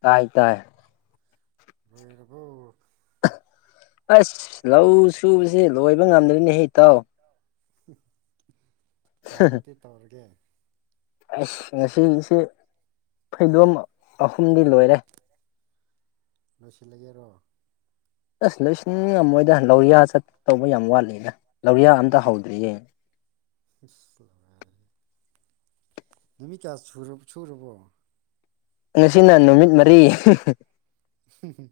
ꯇꯥꯏ ꯇꯥꯏ ꯑꯁ ꯂꯧ ꯁꯨꯕꯁꯦ ꯂꯣꯏꯕ ꯉꯝꯗ꯭ꯔꯅꯦ ꯍꯦꯛ ꯏꯇꯥꯎ ꯀꯃꯗꯤ ꯇꯧꯔꯒꯦ ꯑꯁ ꯉꯁꯤꯒꯤꯁꯤꯦ ꯐꯩꯗꯣꯝ ꯑꯍꯨꯝꯗꯤ ꯂꯣꯏꯔꯦ ꯂꯣꯏꯁꯤꯜꯂꯒꯦꯔꯣ ꯑꯁ ꯂꯣꯏꯁ ꯑꯃꯣꯏꯗ ꯂꯧꯔꯤꯌꯥ ꯆꯠꯇꯧꯕ ꯌꯥꯝ ꯋꯥꯠꯂꯤꯅꯦ ꯂꯧꯔꯤꯌꯥ ꯑꯝꯇ ꯍꯧꯗ꯭ꯔꯤꯌꯦ ꯅꯨꯃꯤꯠ ꯀꯌꯥ ꯁꯨꯔꯕꯣ ꯉꯁꯤꯅ ꯅꯨꯃꯤꯠ ꯃꯔꯤ ꯎ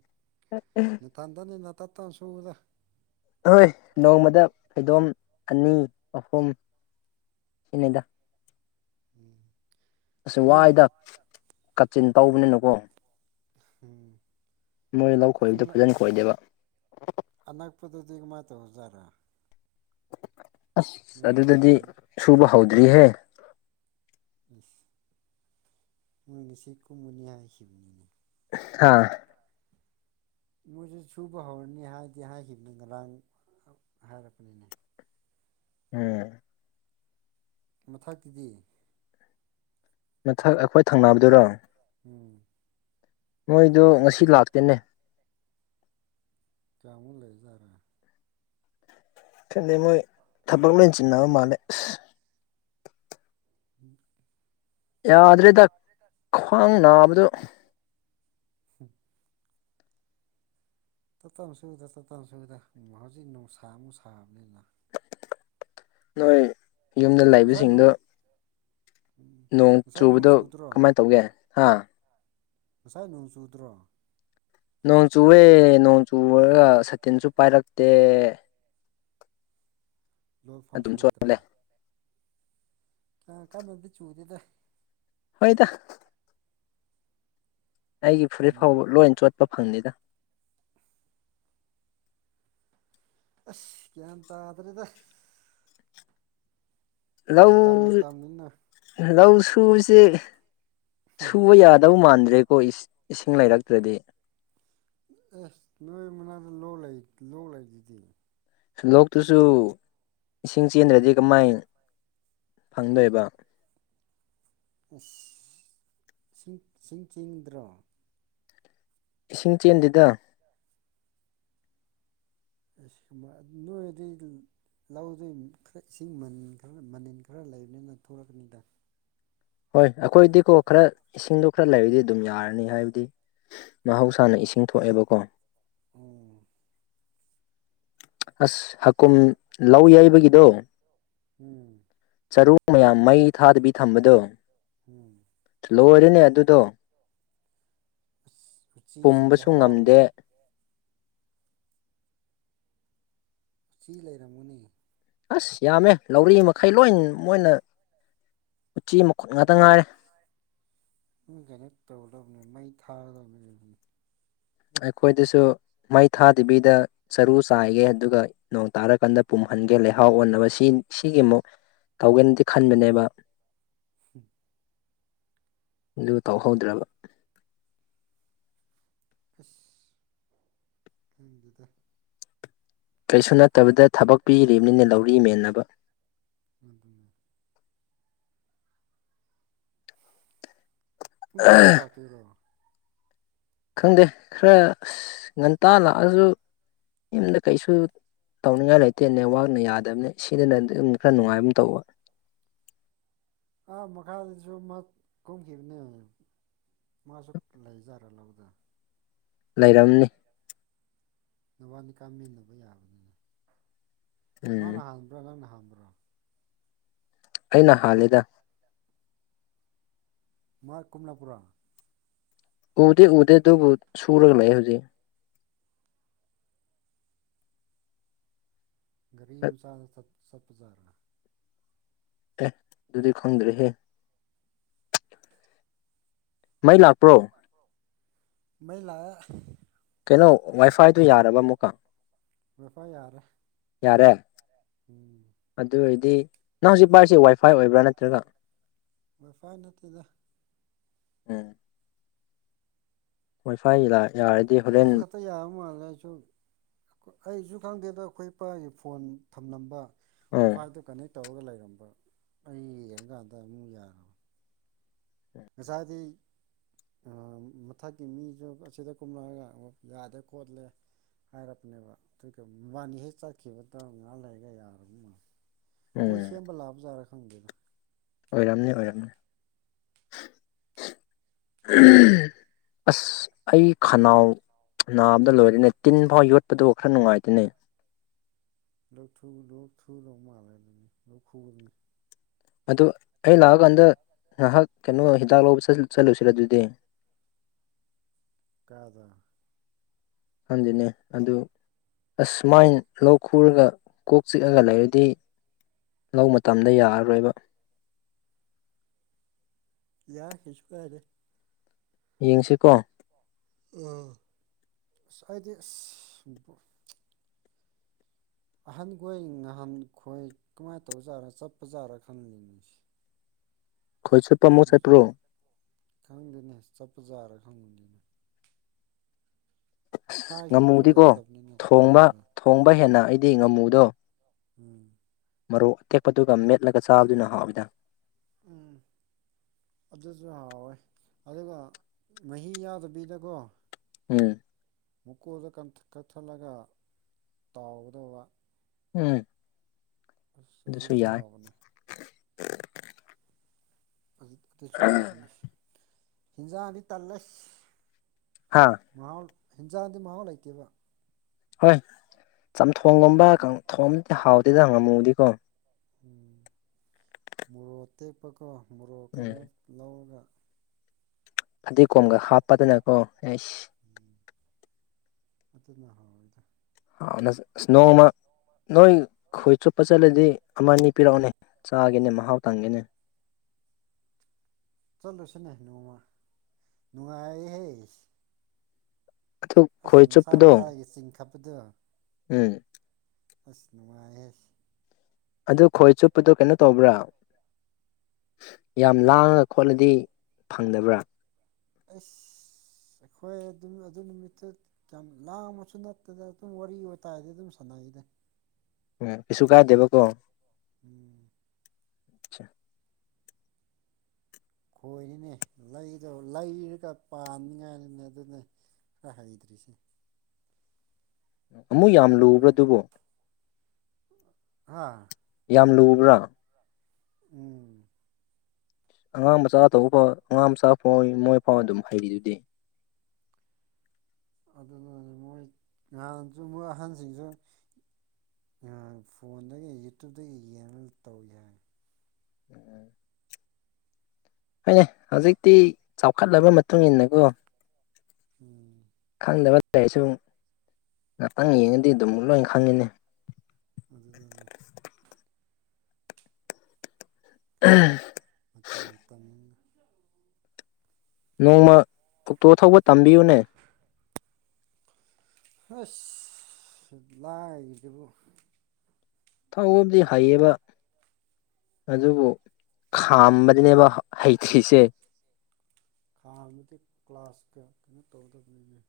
ꯅꯊꯟꯗꯅꯤꯅ ꯇ ꯇꯅ ꯁꯨꯗ ꯑꯍꯣꯏ ꯅꯣꯡꯃꯗ ꯐꯩꯗꯣꯝ ꯑꯅꯤ ꯑꯍꯨꯝ ꯁꯤꯅꯤꯩꯗ ꯎꯝ ꯑꯁꯤꯁ ꯅꯣꯏ ꯋꯥꯏꯗ ꯀꯥꯆꯤꯟ ꯇꯧꯕꯅꯤꯅꯀꯣ ꯎꯝ ꯃꯣꯏ ꯂꯧ ꯈꯣꯏꯕꯗꯣ ꯐꯖꯅ ꯈꯣꯏꯗꯦꯕ ꯑꯅꯛ ꯄꯇꯒ ꯃꯥ ꯇ ꯑꯣꯏꯖꯔ ꯑꯁ ꯅꯣꯏ ꯑꯗꯨꯗꯗꯤ ꯎꯝ ꯁꯨꯕ ꯍꯧꯗ꯭ꯔꯤꯍꯦ ꯏꯁ ꯎ ꯏꯁꯤ ꯀꯃꯅꯤ ꯍꯥꯏꯁꯈꯤꯕꯕꯅꯤꯅ ꯍꯥꯥ ꯃꯣꯏꯁꯨ ꯁꯨꯕ ꯍꯧꯔꯅꯤ ꯍꯥꯏꯗꯤ ꯍꯥꯏꯈꯤꯕꯅꯤ ꯉꯔꯥꯡ ꯍꯥꯏꯔꯛꯄꯅꯤꯅꯦ ꯎꯝ ꯃꯊꯛꯀꯤꯗꯤ ꯃꯊꯛ ꯑꯩꯈꯣꯏ ꯊꯪꯅꯕꯗꯨꯔꯣ ꯎꯝ ꯃꯣꯏꯗꯣ ꯉꯁꯤ ꯂꯥꯛꯇꯦꯅꯦ ꯀꯌꯥꯃꯨ ꯂꯩꯖꯔꯦ ꯈꯗꯩ ꯃꯣꯏ ꯊꯕꯛ ꯂꯦꯟ ꯆꯤꯟꯅꯕ ꯃꯥꯜꯂꯦ ꯑꯁ ꯎꯝ [unintelligible] ꯌꯥꯗ꯭ꯔꯦꯗ ꯈ꯭ꯋꯥꯡ ꯅꯥꯕꯗꯨꯣ ꯇꯞ ꯇꯞ ꯁꯨꯗ ꯇꯞꯠꯇꯞ ꯁꯨꯕꯗ ꯍꯧꯖꯤꯛ ꯅꯨꯡꯁꯥ ꯑꯃꯨ ꯁꯥꯕꯅꯤꯅ ꯅꯣꯏ ꯌꯨꯝꯗ ꯂꯩꯕꯁꯤꯡꯗꯣ ꯎꯝ ꯅꯣꯡ ꯉꯁꯥꯏ ꯅꯣꯡ ꯆꯨꯕꯗꯣ ꯆꯨꯗ꯭ꯔꯣ ꯀꯃꯥꯏꯅ ꯇꯧꯒꯦ ꯍꯥ ꯉꯁꯥꯏ ꯅꯣꯡ ꯆꯨꯗ꯭ꯔꯣ ꯅꯣꯡ ꯆꯨꯑꯦ ꯅꯣꯡ ꯆꯨꯨꯔꯒ ꯁꯇꯤꯟꯁꯨ ꯄꯥꯏꯔꯛꯇꯦ ꯂꯣꯟꯐꯝꯁꯨ ꯑꯗꯨꯝ ꯂꯩꯇ꯭ꯔꯦ ꯆꯣꯠꯂꯦ ꯀꯥꯟꯝꯗꯤ ꯆꯨꯗꯦꯗ ꯍꯣꯏꯗ ꯑꯩꯒꯤ ꯐꯨꯔꯤꯠ ꯅꯣꯡꯃ ꯐꯥꯎꯕ ꯂꯣꯏ ꯆꯣꯠꯄ ꯐꯪꯅꯤꯗ ꯑꯁ ꯒ꯭ꯌꯥꯟ ꯇꯥꯗ꯭ꯔꯦꯗ ꯃꯇꯝ ꯂꯧ ꯃꯇꯝꯅꯤꯅ ꯂꯧ ꯁꯨꯕꯁꯤ ꯁꯨꯕ ꯌꯥꯗꯧ ꯃꯥꯟꯗ꯭ꯔꯦꯀꯣ ꯏꯁꯤꯡ ꯂꯩꯔꯛꯇ꯭ꯔꯗꯤ ꯑꯦꯁ ꯅꯣꯏ ꯃꯅꯥꯗ ꯂꯣꯛ ꯂꯣꯛ ꯂꯩꯗꯨꯗꯤ ꯂꯣꯛꯇꯨꯁꯨ ꯏꯁꯤꯡ ꯆꯦꯟꯗ꯭ꯔꯗꯤ ꯀꯃꯥꯏ ꯐꯪꯗꯣꯏꯕ ꯑꯁ ꯏꯁꯤꯡ ꯁꯤꯡ ꯆꯤꯡꯗ꯭ꯔꯣ ꯏꯁꯤꯡ ꯆꯦꯟꯁꯤꯗ ꯁꯤ ꯀꯃ ꯑꯗꯨꯣꯗꯤ ꯂꯧꯗꯨ ꯈꯔ ꯏꯁꯤꯡ ꯃꯅꯤꯟ ꯈꯔ ꯃꯅꯤꯟ ꯈꯔ ꯂꯩꯕꯅꯤꯅ ꯊꯣꯛꯂꯛꯀꯅꯤꯗ ꯍꯣꯏ ꯑꯩꯈꯣꯏꯗꯤꯀꯣ ꯈꯔ ꯏꯁꯤꯡꯗꯣ ꯈꯔ ꯂꯩꯔꯗꯤ ꯑꯗꯨꯝ ꯌꯥꯔꯅꯤ ꯍꯥꯏꯕꯗꯤ ꯃꯍꯧꯁꯥꯅ ꯏꯁꯤꯡ ꯊꯣꯛꯑꯦꯕꯀꯣ ꯑꯣꯝ ꯑꯁ ꯍꯀꯨꯝ ꯂꯧ ꯌꯩꯕꯒꯤꯗꯣ ꯎꯝ ꯆꯔꯨ ꯃꯌꯥꯝ ꯃꯩ ꯊꯥꯗꯕꯤ ꯊꯝꯕꯗꯣ ꯎꯝ ꯂꯣꯏꯔꯤꯅꯦ ꯑꯗꯨꯗꯣ ꯑꯁ ꯎꯆꯤꯁꯤꯡꯁꯦ ꯄꯨꯝꯕꯁꯨ ꯉꯝꯗꯦ ꯍꯔꯥꯎꯔꯝꯃꯅꯤ ꯁꯤ ꯂꯩꯔꯝꯃꯨꯅꯦ ꯑꯁ ꯌꯥꯝꯃꯦ ꯂꯧꯔꯤ ꯃꯈꯩ ꯂꯣꯏ ꯃꯣꯏꯅ ꯎꯆꯤ ꯃꯈꯨꯠ ꯉꯥꯛꯇ ꯉꯥꯏꯔꯦ ꯀꯩꯅꯣ ꯇꯧꯒꯗꯕꯅꯦ ꯃꯩ ꯊꯥꯒꯗꯕꯅꯦꯕꯅꯤ ꯑꯩꯈꯣꯏꯗꯁꯨ ꯃꯩ ꯊꯥꯗꯕꯤꯗ ꯆꯔꯨ ꯆꯥꯏꯒꯦ ꯑꯗꯨꯒ ꯅꯣꯡ ꯇꯥꯔꯀꯥꯟꯗ ꯄꯨꯝꯍꯟꯒꯦ ꯂꯩꯍꯥꯎ ꯑꯣꯟꯅꯕ ꯁꯤ ꯁꯤꯒꯤ ꯑꯃꯨꯛ ꯇꯧꯒꯦꯅꯗꯤ ꯈꯟꯕꯅꯦꯕ ꯎꯝ [unintelligible] ꯑꯗꯨ ꯇꯧꯍꯧꯗ꯭ꯔꯕ ꯐꯁ ꯍꯦꯡꯗꯗ ꯀꯔꯤꯁꯨ ꯅꯠꯇꯕꯗ ꯊꯕꯛ ꯄꯤꯔꯤꯕꯅꯤꯅ ꯂꯧꯔꯤ ꯃꯦꯟꯅꯕ ꯉ ꯑꯗꯨ ꯄꯨꯡ ꯀꯌꯥꯗ ꯂꯥꯛꯇꯔꯣ ꯈꯪꯗꯦ ꯈꯔ ꯉꯟꯇꯥ ꯂꯥꯛꯑꯁꯨ ꯌꯨꯝꯗ ꯀꯩꯁꯨ ꯇꯧꯅꯤꯡꯉꯥꯏ ꯂꯩꯇꯦ ꯅꯦꯠꯋꯥꯛꯅ ꯌꯥꯗꯕꯅꯤ ꯁꯤꯗꯅ ꯑꯗꯨꯝ ꯈꯔ ꯅꯨꯡꯉꯥꯏꯕ ꯑꯃ ꯇꯧꯕ ꯑꯥ ꯃꯈꯥꯗꯁꯨ ꯀꯨꯝꯈꯤꯕꯅꯦ ꯍꯧ ꯃꯥꯁꯨ ꯂꯩꯖꯔ ꯂꯧꯗ ꯂꯩꯔꯝꯅꯤ ꯅꯋꯥꯅꯤꯀꯥ ꯃꯦꯟꯅꯕ ꯌꯥꯕꯅꯤꯅ ꯃꯥꯅ ꯎꯝ ꯍꯥꯟꯕ꯭ꯔꯥ ꯅꯪꯅ ꯍꯥꯟꯕ꯭ꯔꯥ ꯑꯩꯅ ꯍꯂꯦꯗ ꯃꯥꯣꯏ ꯀꯃꯂꯄꯨꯔꯥ ꯎꯗꯦ ꯎꯗꯦ ꯑꯗꯨꯕꯨ ꯁꯨꯔꯒ ꯂꯩ ꯍꯧꯖꯤꯛ ꯒꯔꯤꯁꯥꯗ ꯁ ꯁꯠ ꯍꯖꯥꯔꯥ ꯑꯦ ꯑꯗꯨꯗꯤ ꯈꯪꯗ꯭ꯔꯦꯍꯦ ꯃꯩ ꯂꯥꯛꯄ꯭ꯔꯣ ꯃꯩꯂꯥꯛ ꯑꯦ ꯀꯩꯅꯣ ꯋꯥꯏ ꯐꯥꯏ ꯑꯗꯨ ꯌꯥꯔꯕ ꯑꯃꯨꯛꯀ ꯋꯥꯏꯐꯥꯏ ꯌꯥꯔꯦ ꯌꯥꯔꯦ ꯎꯝ ꯑꯗꯨ ꯑꯣꯏꯗꯤ ꯅꯪ ꯍꯧꯖꯤꯛ ꯄꯥꯔꯤꯁꯤ ꯋꯥꯏꯐꯥꯏ ꯑꯣꯏꯕ꯭ꯔꯥ ꯅꯠꯇ꯭ꯔꯒ ꯃꯐꯥꯏ ꯅꯠꯇꯦꯗ ꯋꯥꯏꯐꯥ ꯏꯔꯥ ꯌꯥꯔꯗꯤ ꯍꯣꯔꯦꯟ ꯍꯧꯖꯤꯛ ꯇꯥ ꯌꯥꯕ ꯃꯥꯜꯂꯦ ꯑꯩꯁꯨ ꯑꯩꯁꯨ ꯈꯪꯗꯦꯗ ꯑꯩꯈꯣꯏ ꯏꯄꯥꯒꯤ ꯐꯣꯟ ꯊꯝꯂꯝꯕ ꯎꯝ ꯋꯥꯏꯐꯥꯏꯗꯨ ꯀꯅꯦꯛ ꯇꯧꯔꯒ ꯂꯩꯔꯝꯕ ꯑꯩ ꯌꯦꯡꯉꯀꯥꯟꯗ ꯑꯃꯨꯛ ꯌꯥꯔꯕ ꯉꯁꯥꯏꯗꯤ ꯑꯥ ꯃꯊꯛꯀꯤ ꯃꯤꯖꯨ ꯑꯁꯤꯗ ꯀꯨꯝꯂꯛꯑꯒ ꯑꯃꯨꯛ ꯌꯥꯗꯦ ꯈꯣꯠꯂꯦ ꯍꯥꯏꯔꯛꯄꯅꯦꯕ ꯑꯗꯨꯒ ꯃꯕꯥꯅꯤ ꯍꯦꯛ ꯆꯠꯈꯤꯕꯗꯣ ꯉꯥꯏꯍꯥꯛ ꯂꯩꯔꯒ ꯌꯥꯔꯕ ꯃꯥꯜꯂꯦ ꯃꯣꯏ ꯎꯝ ꯁꯦꯝꯕ ꯂꯥꯛꯄ ꯖꯥꯔꯥ ꯈꯪꯗꯦꯗ ꯑꯣꯏꯔꯝꯅꯤ ꯑꯣꯏꯔꯝꯅꯤ [inaudible] ꯎꯝ ꯑꯁ ꯑꯩ ꯈꯅꯥꯎ ꯅꯥꯕꯗ ꯂꯣꯏꯔꯦꯅꯦ ꯇꯤꯟ ꯐꯥꯎ ꯌꯣꯠꯄꯗꯨ ꯈꯔ ꯅꯨꯡꯉꯥꯏꯇꯦꯅꯦ ꯂꯣꯛ ꯊꯨꯕ ꯂꯣꯛ ꯊꯨꯗꯧ ꯃꯥꯜꯂꯦ ꯑꯗꯨꯅꯤ ꯂꯣꯛ ꯈꯨꯕꯒꯤ ꯑꯗꯨ ꯑꯩ ꯂꯥꯛꯑꯀꯥꯟꯗ ꯉꯍꯥꯛ ꯀꯩꯅꯣ ꯍꯤꯗꯥꯛ ꯂꯧꯕ ꯆꯠꯂꯨꯁꯤꯔꯥ ꯑꯗꯨꯗꯤ ꯀꯥꯏꯗ ꯈꯪꯗꯦꯅꯦ ꯑꯗꯨ ꯑꯁ ꯁꯨꯃꯥꯏꯅ ꯂꯧ ꯈꯨꯔꯒ ꯀꯣꯛ ꯆꯤꯛꯑꯒ ꯂꯩꯔꯗꯤ ꯂꯧ ꯃꯥꯇꯝꯗ ꯌꯥꯔꯔꯣꯏꯕ ꯌꯥꯏ ꯀꯩꯁꯨ ꯀꯥꯏꯗꯦ ꯌꯦꯡꯁꯤꯀꯣ ꯑꯥ ꯑꯩꯗꯤ ꯑꯁ ꯑꯍꯟꯈꯣꯏ ꯅꯍꯥꯟꯈꯣꯏ ꯀꯃꯥꯏꯅ ꯇꯧꯕꯖꯥꯠꯔ ꯆꯠꯄꯖꯥꯠꯔꯥ ꯈꯪꯗꯦꯅꯦ ꯈꯣꯏ ꯆꯨꯞꯄ ꯑꯃꯨꯛ ꯆꯠꯄ꯭ꯔꯣ ꯈꯪꯗꯦꯅꯦ ꯆꯞꯄ ꯖꯥꯔ ꯈꯪꯉꯣꯏꯅꯦ ꯑꯁ ꯏꯁꯥꯒꯤ ꯈꯣꯏ ꯉꯥꯃꯨꯗꯤꯀꯣ ꯌꯥꯎꯗꯕꯅꯤꯅ ꯊꯣꯡꯕ ꯇꯟꯕ ꯊꯣꯡꯕ ꯍꯦꯟꯅ ꯑꯩꯗꯤ ꯉꯥꯃꯨꯗꯣ ꯎꯝ ꯃꯔꯣꯛ ꯑꯇꯦꯛꯄꯗꯨꯒ ꯃꯦꯠꯂꯒ ꯆꯥꯕꯗꯨꯅ ꯍꯥꯎꯋꯤꯗ ꯎꯝ ꯑꯗꯨꯖꯨ ꯍꯥꯎꯋꯦ ꯑꯗꯨꯒ ꯃꯍꯤ ꯌꯥꯗꯕꯤꯗꯀꯣ ꯎꯝ ꯃꯨꯀꯣꯗꯣ ꯀꯟꯊꯛ ꯀꯛꯊꯠꯂꯒ ꯇꯥꯎꯒꯗꯧꯕ ꯎꯝ ꯑꯁ ꯑꯗꯨꯁꯨ ꯑꯖꯨꯁꯨ ꯌꯥꯏ ꯍꯥꯎꯕꯅꯦ ꯍꯧꯖꯤꯛꯇꯥꯁꯨ ꯍꯥꯎꯕꯅꯦ ꯍꯤꯟꯖꯥꯡꯗꯤ ꯇꯜꯂꯦ ꯍꯥꯥ ꯃꯍꯥꯎ ꯍꯤꯟꯖꯥꯡꯗꯤ ꯃꯍꯥꯎ ꯂꯩꯇꯦꯕ ꯍꯣꯏ ꯆꯝꯊꯣꯡ ꯒꯨꯝꯕ ꯀꯥꯡ ꯊꯣꯡꯉꯝꯗꯤ ꯍꯥꯎꯗꯦꯗ ꯉꯝꯃꯨꯗꯤꯀꯣ ꯎꯝ ꯃꯣꯔꯣꯛ ꯇꯦꯛꯄꯀꯣ ꯃꯣꯔꯣꯛ ꯎꯝ ꯀꯩꯅꯣ ꯂꯧꯔꯒ ꯐꯗꯤ ꯀꯣꯝꯒ ꯍꯥꯞꯄꯗꯅꯀꯣ ꯑꯦꯁ ꯎꯝ ꯑꯗꯨꯅ ꯍꯥꯎꯋꯦꯗ ꯍꯥꯎꯋꯦ ꯅꯁꯨ ꯅꯣꯡꯃ ꯅꯣꯏ ꯈꯣꯏ ꯆꯨꯞꯄ ꯆꯠꯂꯗꯤ ꯑꯃ ꯑꯅꯤ ꯄꯤꯔꯛꯑꯣꯅꯦ ꯆꯥꯒꯦꯅꯦ ꯃꯍꯥꯎ ꯇꯪꯒꯦꯅꯦ ꯆꯠꯂꯨꯁꯤꯅꯦ ꯅꯣꯡꯃ ꯅꯨꯡꯉꯥꯏ ꯍꯦ ꯑꯗꯨ ꯑꯁ ꯈꯣꯏ ꯃꯁꯥ ꯆꯨꯞꯄꯗꯣ ꯃꯁꯥꯒꯤ ꯆꯤꯡ ꯈꯞꯄꯗꯣ ꯎꯝ ꯑꯁ ꯅꯨꯡꯉꯥꯏꯍꯦ ꯑꯗꯨ ꯈꯣꯏ ꯆꯣꯞꯄꯗꯨ ꯀꯩꯅꯣ ꯇꯧꯕ꯭ꯔꯥ ꯌꯥꯝ ꯂꯥꯡꯉ ꯈꯣꯠꯂꯗꯤ ꯐꯪꯗꯕ꯭ꯔꯥ ꯑꯁ ꯑꯩꯈꯣꯏ ꯑꯗꯨꯝ ꯑꯗꯨ ꯅꯨꯃꯤꯠꯇꯨ ꯌꯥꯝ ꯂꯥꯡꯕꯁꯨ ꯅꯠꯇꯦꯗ ꯑꯗꯨꯝ ꯋꯥꯔꯤ ꯋꯥꯇꯥꯏꯗꯤ ꯑꯗꯨꯝ ꯁꯥꯟꯅꯩꯗ ꯎꯝ ꯀꯩꯁꯨ ꯀꯥꯗꯦꯕꯀꯣ꯫ ꯎꯝ ꯈꯣꯏꯔꯤꯅꯦ ꯂꯩꯗꯣ ꯂꯩꯔꯒ ꯄꯥꯟꯅꯤꯉꯥꯏꯅꯤꯅꯦ ꯑꯗꯨꯅꯦ꯫ [unintelligible] ꯍꯩꯗ꯫ꯔꯤꯁꯤ꯫ ꯑꯃꯨꯛ ꯌꯥꯝ ꯂꯨꯕ꯭ꯔꯥ ꯑꯗꯨꯕꯣ ꯍꯥꯥ ꯌꯥꯝ ꯂꯨꯕ꯭ꯔꯥ ꯎꯝ ꯑꯉꯥꯡ ꯃꯆꯥ ꯇꯧꯕ ꯐꯥꯎ ꯑꯉꯥꯡ ꯃꯆꯥ ꯐꯥꯎ ꯃꯣꯏ ꯐꯥꯎ ꯑꯗꯨꯝ ꯍꯩꯔꯤꯗꯨꯗꯤ꯫ ꯑꯗꯨꯅꯅꯤ ꯃꯣꯏ ꯉꯍꯥꯟꯁꯨ ꯃꯣꯏ ꯑꯍꯟꯖꯤꯡꯖꯦ ꯎꯝ ꯐꯣꯟꯗꯒꯤ ꯌꯨꯇ꯭ꯌꯨꯕꯇꯒꯤ ꯌꯦꯡꯉꯒ ꯇꯧꯏ ꯍꯦ ꯎꯝ ꯍꯣꯏꯅꯦ ꯍꯧꯖꯤꯛꯇꯤ ꯆꯥꯎꯈꯠꯂꯕ ꯃꯇꯨꯡ ꯏꯟꯅꯀꯣ ꯎꯝ꯫ ꯈꯪꯗꯕ ꯂꯩꯔꯁꯨꯨ ꯉꯥꯛꯇꯪ ꯌꯦꯡꯉꯗꯤ ꯑꯗꯨꯝ ꯂꯣꯏꯅ ꯈꯪꯏꯅꯦ ꯑꯗꯨꯗꯅꯤ [unintelligible] ꯃꯇꯝ ꯃꯇꯝ ꯅꯣꯡꯃ ꯑꯣꯛꯇꯣ ꯊꯧꯕ ꯇꯝꯕꯤꯌꯨꯅꯦ ꯑꯁ ꯂꯥꯏꯗꯕꯨ ꯊꯧꯕꯗꯤ ꯍꯩꯌꯦꯕ ꯑꯗꯨꯕꯨ ꯈꯥꯝꯕꯗꯤꯅꯦꯕ ꯍꯩꯊ꯭ꯔꯤꯁꯦ ꯍꯥꯟꯅꯗꯤ ꯀ꯭ꯂꯥꯁꯀ ꯀꯩꯅꯣ ꯇꯧꯗꯕꯅꯤꯅꯦ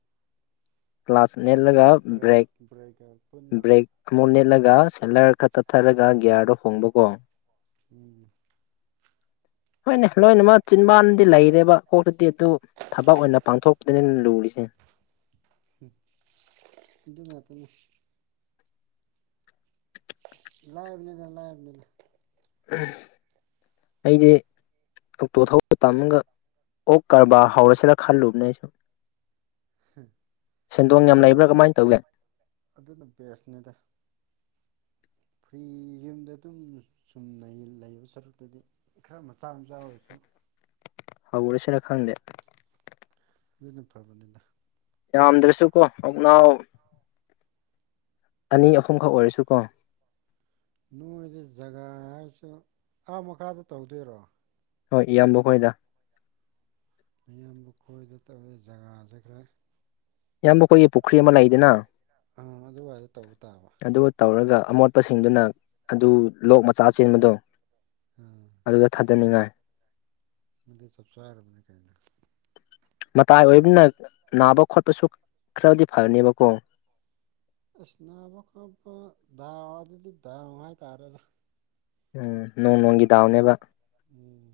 ꯀ꯭ꯂꯥꯁ ꯅꯦꯠꯂꯒ ꯀ꯭ꯂꯥꯁꯀ ꯕ꯭ꯔꯦꯛ ꯕ꯭ꯔꯦꯛꯀ ꯄꯨꯟꯅ ꯕ꯭ꯔꯦꯛ ꯑꯃꯨꯛ ꯅꯦꯠꯂꯒ ꯁꯦꯂꯔ ꯈꯔ ꯇꯞꯊꯔꯒ ꯒꯤꯌꯥꯔꯗꯣ ꯍꯣꯡꯕꯀꯣ꯫ ꯎꯝ ꯍꯣꯏꯅꯦ ꯂꯣꯏꯅꯃꯛ ꯆꯤꯟꯕꯥꯟꯗꯤ ꯂꯩꯔꯦꯕ ꯀꯣꯛꯇꯗꯤ ꯑꯗꯨ ꯊꯕꯛ ꯑꯣꯏꯅ ꯄꯥꯡꯊꯣꯛꯄꯗꯅꯤ ꯂꯨꯔꯤꯁꯦ꯫ ꯎꯝ ꯑꯗꯨ ꯉꯥꯛꯇꯅꯤ ꯂꯥꯏꯕꯅꯤꯗ ꯂꯥꯏꯕꯅꯤꯗ꯫ ꯑꯩꯗꯤ ꯇꯝꯒ ꯑꯣꯛ ꯀꯔꯕꯥꯔ ꯍꯧꯔꯁꯤꯔꯥ ꯈꯜꯂꯨꯕꯅꯦ ꯑꯩꯁꯨ꯫ ꯁꯦꯟꯗꯣꯡ ꯌꯥꯝ ꯇꯧꯔ ꯂꯩꯕ꯭ꯔꯥ ꯑꯗꯨꯝ ꯀꯃꯥꯏꯅ ꯇꯧꯏ ꯑꯗꯨꯅ ꯕꯦꯁꯅꯦꯠ꯫ ꯐ꯭ꯔꯤ ꯌꯨꯝꯗ ꯑꯗꯨꯝ ꯁꯨꯝꯅ ꯂꯩꯕ ꯁꯔꯨꯛꯇꯗꯤ ꯈꯔ ꯃꯆꯥ ꯃꯆꯥ ꯑꯣꯏꯔꯁꯨ ꯍꯧꯔꯁꯤꯔ ꯈꯪꯗꯦ꯫ ꯃꯤꯗꯤ ꯐꯥꯕꯅꯤꯗ ꯌꯥꯝꯗ꯭ꯔꯁꯨ ꯀꯣ ꯑꯣꯛꯅꯥꯎ ꯑꯅꯤ ꯑꯍꯨꯝꯈꯛ ꯑꯣꯏꯔꯁꯨ ꯀꯣ ꯅꯣꯏꯗꯤ ꯖꯒꯥ ꯍꯥꯏꯁꯨ ꯑꯥ ꯃꯈꯥꯗ ꯇꯧꯗꯣꯏꯔꯣ ꯍꯣꯏ ꯏꯌꯥꯝꯕ ꯈꯣꯏꯗ ꯃꯌꯥꯝꯕꯨ ꯈꯣꯏꯗ ꯇꯧꯋꯦ ꯖꯒꯥꯖꯦ ꯈꯔ ꯏꯌꯥꯝꯕ ꯑꯩꯈꯣꯏꯒꯤ ꯄꯨꯈ꯭ꯔꯤ ꯑꯃ ꯂꯩꯗꯅ ꯑꯥ ꯑꯗꯨꯋꯥꯏꯗ ꯇꯧꯕ ꯇꯥꯕ ꯑꯗꯨ ꯇꯧꯔꯒ ꯑꯃꯣꯠꯄꯁꯤꯡꯗꯨꯅ ꯑꯗꯨ ꯂꯣꯛ ꯃꯆꯥ ꯆꯦꯟꯕꯗꯣ ꯑꯝ ꯑꯗꯨꯒ ꯊꯥꯗꯅꯤꯡꯉꯥꯏ ꯃꯗꯤ ꯆꯞ ꯆꯥꯔꯕꯅꯦ ꯀꯩꯅꯣ꯫ ꯃꯇꯥꯏ ꯑꯣꯏꯕꯅ ꯅꯥꯕ ꯈꯣꯠꯄꯁꯨ ꯈꯔꯗꯤ ꯐꯅꯦꯕꯀꯣ꯫ ꯑꯁ ꯅꯥꯕ ꯈꯣꯠꯄ ꯗꯥꯎ ꯑꯗꯨꯗꯤ ꯗꯥꯎ ꯍꯥꯏꯇꯥꯔꯦꯅꯦ ꯎꯝ ꯅꯣꯡ ꯅꯣꯡꯒꯤ ꯗꯥꯎꯅꯦꯕ ꯎꯝ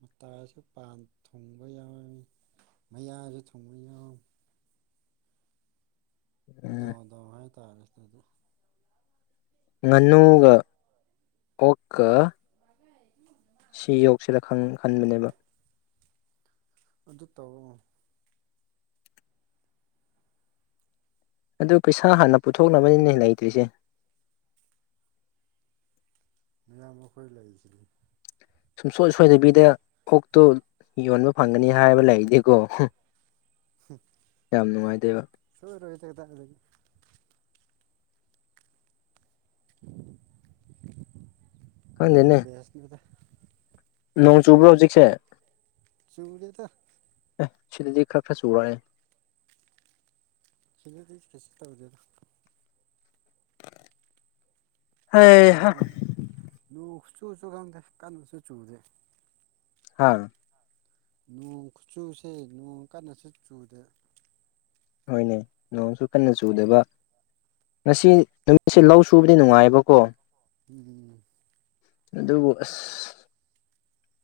ꯃꯇꯥꯁꯨ ꯄꯥꯟ ꯊꯣꯡꯕ ꯌꯥꯎꯔꯝꯃꯤ ꯃꯌꯥꯁꯨ ꯊꯣꯡꯕ ꯌꯥꯎꯔꯝꯃꯤ ꯎꯝ ꯗꯥꯎ ꯗꯥꯎ ꯍꯥꯏꯇꯥꯔꯦ ꯑꯗꯨꯗꯤ ꯉꯥꯅꯨꯒ ꯑꯣꯛꯀ ꯄꯒ ꯍꯥꯏ ꯁꯤ ꯌꯧꯁꯤꯜꯂ ꯈꯟꯕꯅꯦꯕ ꯑꯗꯨ ꯇꯧꯑꯣ꯫ ꯑꯗꯨ ꯄꯩꯁꯥ ꯍꯥꯟꯅ ꯄꯨꯊꯣꯛꯅꯕꯅꯤꯅꯦ ꯂꯩꯇ꯭ꯔꯤꯁꯦ ꯃꯌꯥꯝ ꯑꯩꯈꯣꯏ ꯂꯩꯁꯤꯅꯤ ꯁꯨꯡꯁꯣꯏ ꯁꯣꯏꯗꯕꯤꯗ ꯑꯣꯛꯇꯣ ꯌꯣꯟꯕ ꯐꯪꯒꯅꯤ ꯍꯥꯏꯕ ꯂꯩꯔꯗꯤꯀꯣ ꯌꯥꯝ ꯅꯨꯡꯉꯥꯏꯇꯦꯕ ꯁꯣꯏ ꯔꯣꯍꯤ ꯆꯦꯗ ꯑꯗꯨꯗꯒꯤ [unintelligible] ꯈꯪꯗꯦꯅꯦ ꯑꯗꯨꯄꯦꯁꯅꯤꯗ ꯅꯣꯡ ꯆꯨꯕ꯭ꯔꯣ ꯍꯧꯖꯤꯛꯁꯦ ꯆꯨꯂꯦꯗ ꯑꯦ ꯁꯤꯗꯤꯗꯤ ꯈꯔ ꯈꯔꯁꯨꯨꯔꯑꯦ ꯁꯤꯗꯗꯤ ꯀꯩꯁꯨ ꯇꯧꯗꯦꯔꯥ ꯍꯩꯍꯥ ꯨ ꯆꯨꯁꯨ ꯈꯪꯗꯦ ꯀꯟꯅꯁꯨ ꯆꯨꯗꯦ ꯍꯥꯥ ꯅꯣꯡ ꯆꯨꯁꯦ ꯅꯣꯡ ꯀꯟꯅꯁꯨ ꯆꯨꯗꯦ ꯅꯣꯏꯅꯦ ꯅꯣꯡꯁꯨ ꯀꯟꯅ ꯆꯨꯗꯕ ꯉꯁꯤ ꯅꯨꯃꯤꯠꯁꯦ ꯂꯧ ꯁꯨꯕꯗꯤ ꯅꯨꯡꯉꯥꯏꯑꯕꯀꯣ ꯎꯝ꯫ ꯑꯗꯨꯕꯨ ꯑꯁ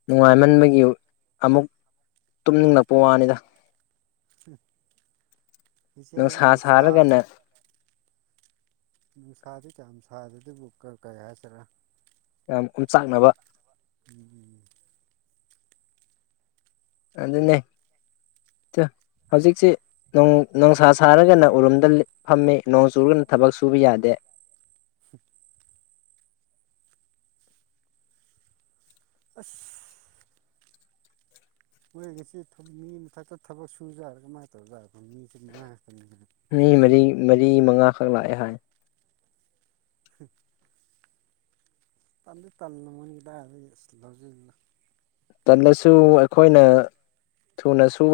ꯅꯨꯡꯉꯥꯏꯃꯟꯕꯒꯤ ꯑꯃꯨꯛ ꯇꯨꯝꯅꯤꯡꯂꯛꯄ ꯋꯥꯅꯤꯗ꯫ [unintelligible] ꯅꯨꯡꯁꯥ ꯅꯨꯡꯁꯥꯗꯤ ꯀꯌꯥꯝ ꯁꯥꯗꯦ ꯑꯗꯨꯕꯨ ꯀꯔꯤ ꯍꯥꯏꯁꯤꯔ ꯌꯥꯝ ꯌꯝꯆꯥꯛꯅꯕ ꯎ ꯑꯗꯨꯅꯦ ꯍꯧꯖꯤꯛꯁꯤ ꯅꯨꯡꯁꯥ ꯁꯥꯔꯒꯅ ꯎꯔꯨꯝꯗ ꯐꯝꯃꯤ ꯅꯣꯡ ꯆꯨꯔꯒꯅ ꯊꯕꯛ ꯁꯨꯕ ꯌꯥꯗꯦ꯫ ꯑꯁ ꯃꯣꯏ ꯉꯁꯤ ꯃꯤ ꯃꯊꯛꯇ ꯊꯕꯛ ꯁꯨ ꯖꯥꯠꯂ ꯀꯃꯥꯥꯏ ꯇꯧꯔꯤ ꯖꯥꯅꯣ ꯃꯤꯖꯦ ꯃꯉꯥ ꯈꯛꯇꯅꯤꯅ꯫ ꯃꯤ ꯃꯔꯤ ꯃꯔꯤ ꯃꯉꯥꯈꯛ ꯂꯥꯛꯑꯦ ꯍꯥꯏ ꯍ ꯇꯥꯟꯗꯤ ꯇꯜ ꯃꯟꯒꯤꯗꯔꯗꯤ ꯑꯁ ꯂꯧꯁꯤꯂꯣ ꯇꯜꯂꯁꯨ ꯑꯩꯈꯣꯏꯅ ꯊꯨꯅꯁꯨ